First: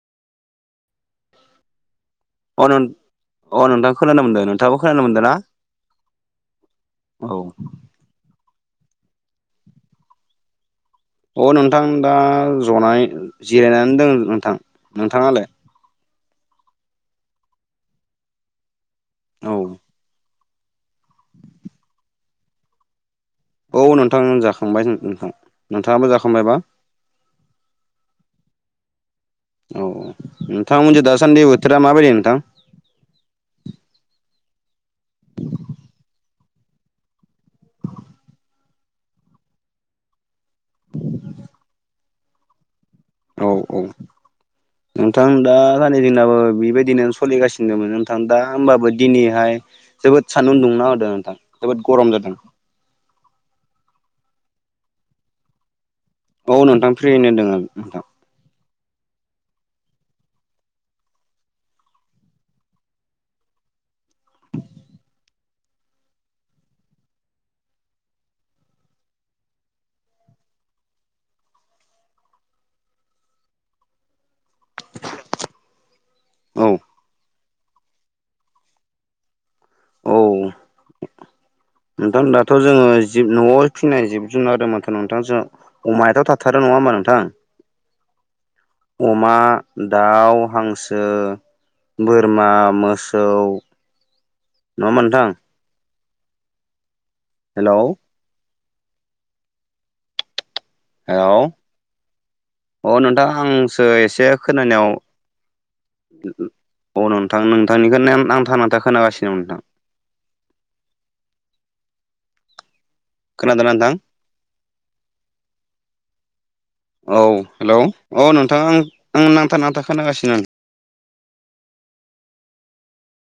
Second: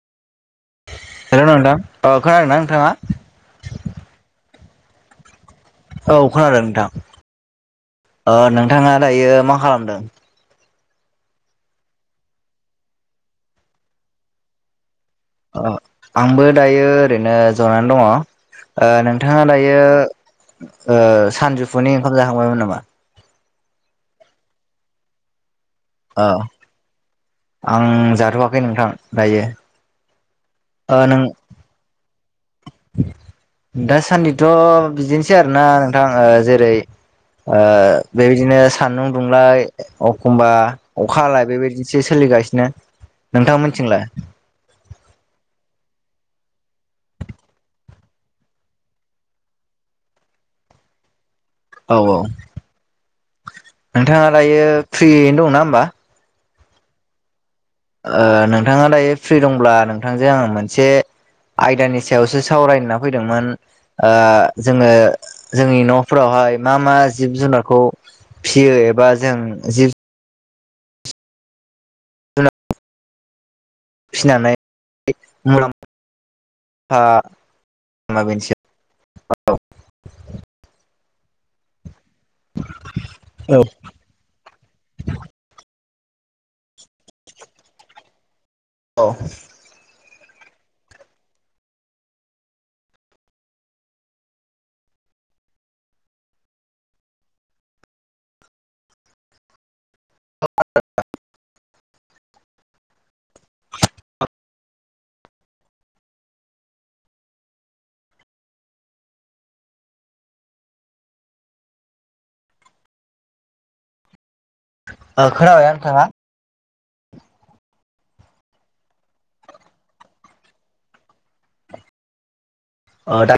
Hello नोंथां औ खोनादों ना अ नों नोंथाङा? अ नोंथखौ खोनानो मोन्दों नोंथाङाबो खोनानो मोनदों ना। औ खोनादों नोंथां औ ओ नोंथाङा दायो मा खालामदों? अ नोंथां दा जनाय जिरायनानै दङ नोंथां नोंथाङालाय। अ आंबो दायो ओरैनो जनानै दङ नोंथाङा औ दायो ओ सानजौफुनि ओंखाम जाखांबायमोन नामा। औ नोंथां जाखांबाय नोंथां नोंथाङाबो औ जाखांबायबा आं जाथ'आखै नोंथां दायो। औऔ ओ नोंथांमोनजों नों दासान्दि बोथोरा माबायदि नोंथां। दासान्दिथ' बिदिनोसै आरोना नोंथां जेरै ओ बेबायदिनो सान्दुं दुंलाय अखमबा अखा हालाय बेबायदिसो सोलिगासिनो औ औ। नोंथांमोनथिंलाय नोंथां दा सानै जोंनाबो बेबायदिनो सलिगासिनोमोन नोंथां दा होमबाबो दिनैहाय जोबोद सान्दुं दुंना होदों नोंथां। जोबोद औ गरम औ जादों नोंथाङा दायो फ्रियैनो दंना होमबा? औ नोंथां फ्रियैनो दोङो नोंथां। ओ नोंथाङा दायो फ्रि दंब्ला नोंथांजों आङो मोनसे आयदानि सायावसो सावरायना फैदोंमोन। ओ जोङो जोंनि न'फोरावहाय मा मा जिब जुनारखौ फिसियो एबा जों जिब जुना फिनानै मुलाम औ। आ होमबा बेनोसै औ। औ नोंथां दाथ' जोङो जिब न'आव फिनाय जिब जुनार होमाथ' नोंथां जोंहा अमायाथ' थाथारो नङा होमबा नोंथां? [inaudible] अमा, दाउ, हांसो, बोरमा, मोसौ नङा होमबा नोंथां? हेलौ! [unintelligible] हेलौ अ' नोंथां आंसो एसे खोनानायाव अ' नोंथां नोंथांनिखौनो नांथा नांथा खोनागासिनो नोंथां। खोनादोना नोंथां? ओ खोनाबायना नोंथाङा? औ हेलौ अ' नोंथां आं आं नांथा नांथा खोनागासिनो। ओ दा